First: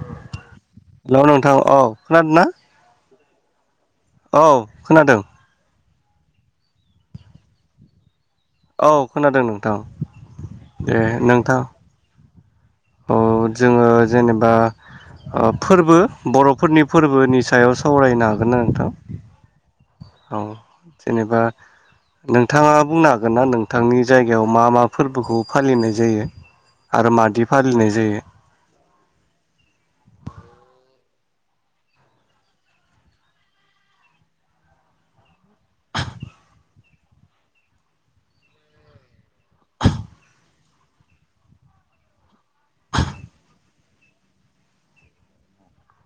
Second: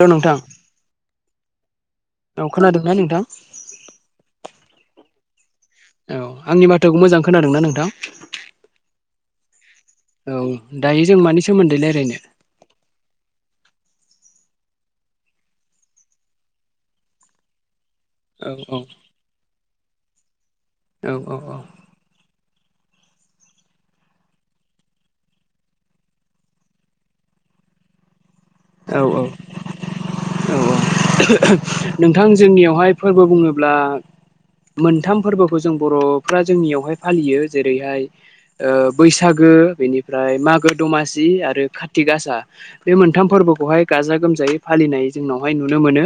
Hello नोंथां औ नोंथां औ औ खोनादों न नोंथां औ खोनादों औ आंनि बाथाखौ मोजां खोनादोंना नोंथां खोनादों नोंथां औ दे दायो जों मानि नोंथां सोमोन्दै रायजलायनो औ जोङो जेनेबा ओ फोरबो बर'फोरनि फोरबोनि सायाव सावरायनो हागोन न औ नोंथां औ औ औ जेनेबा नों नोंथाङा बुंनो हागोन ना नोंथांनि जायगायाव मा मा फोरबोखौ फालिनाय जायो आरो मादि फालिनाय जायो औ औ औ औ नोंथां जोंनियावहाय फोरबो बुङोब्ला मोनथाम फोरबोखौ जों बर'फ्रा जोंनियावहाय फालियो जेरैहाय बैसागो बेनिफ्राय मागो दमासि आरो कारतकासा बे मोनथाम फोरबो बेहाय गाजा गोमजायै फालिनाय जोंनावहाय नुनो मोनो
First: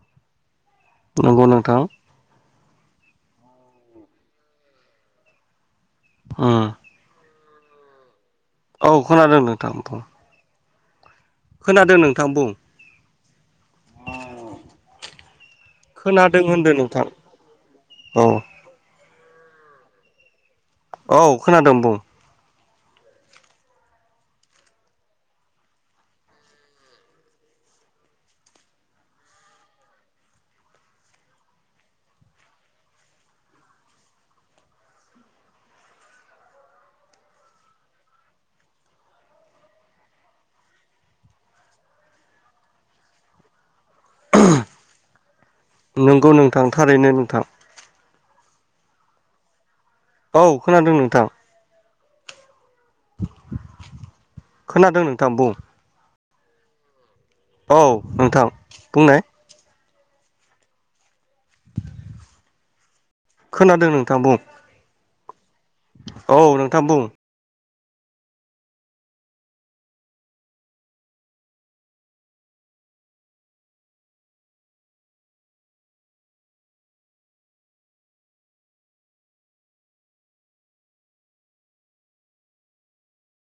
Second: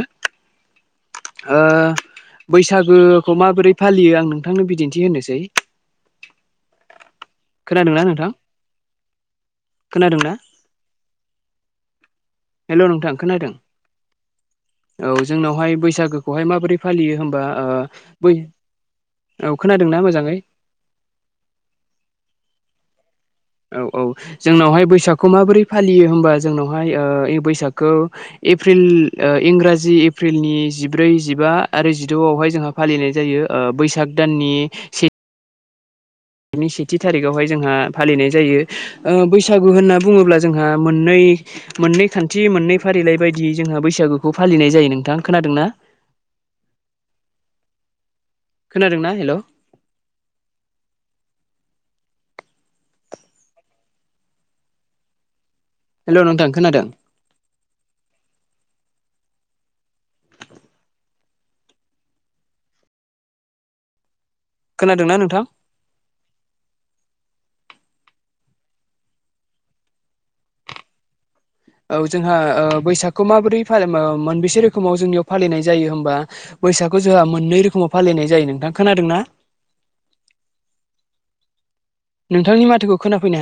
नंगौ ओ नोंथां बैसागोखौ माबोरै फालियो आं नोंथांनो बिदिन्थि होनोसै उम खोनादों ना नोंथां औ खोनादों नोंथां खोनादोंना खोनादों नों हेलौ नोंथां खोनादों, औ जोंनावहाय खोनादों बैसागोखौहाय होनदों माबोरै नोंथां फालियो होमबा ओ औ बै, औ खोनादों ना मोजाङै, औ खोनादों बुं, औ औ जोंनावहाय बैसागखौ माबोरै फालियो होमबा जोंनावहाय ओ बैसागखौ एप्रिल इंराजि एप्रिलनि जिब्रै जिबा आरो जिद'आवहाय जोंहा फालिनाय जायो। बैसाग दाननि सेथ नि सेथि थारिखावहाय जोंहा फालिनाय जायो बैसागु होनना बुङोब्ला जोंहा मोननै, मोननै खान्थि मोननै फारिलाइ बायदियै जोंहा बैसागुखौ फालिनाय जायो नोंथां, खोनादोंना? नंगौ नोंथां थारैनो नोंथां। खोनादोंना? हेलौ! औ खोनादों नोंथां। खोनादों नोंथां आ बुं हेलौ नोंथां खोनादों? औ नोंथां बुंनाय, खोनादों नोंथां बुं। खोनादोंना नोंथां? औ नोंथां बुं। औ जोंहा ओ बैसागखौ ओ माबोरै मोनबेसे रोखोमाव जोंनियाव फालिनाय जायो होमबा। बैसागु जोंहा मोननै रोखोमाव फालिनाय जायो नोंथां खोनादों ना? [inaudible] नोंथांनि माथोखौ खोनाफैनो हाया।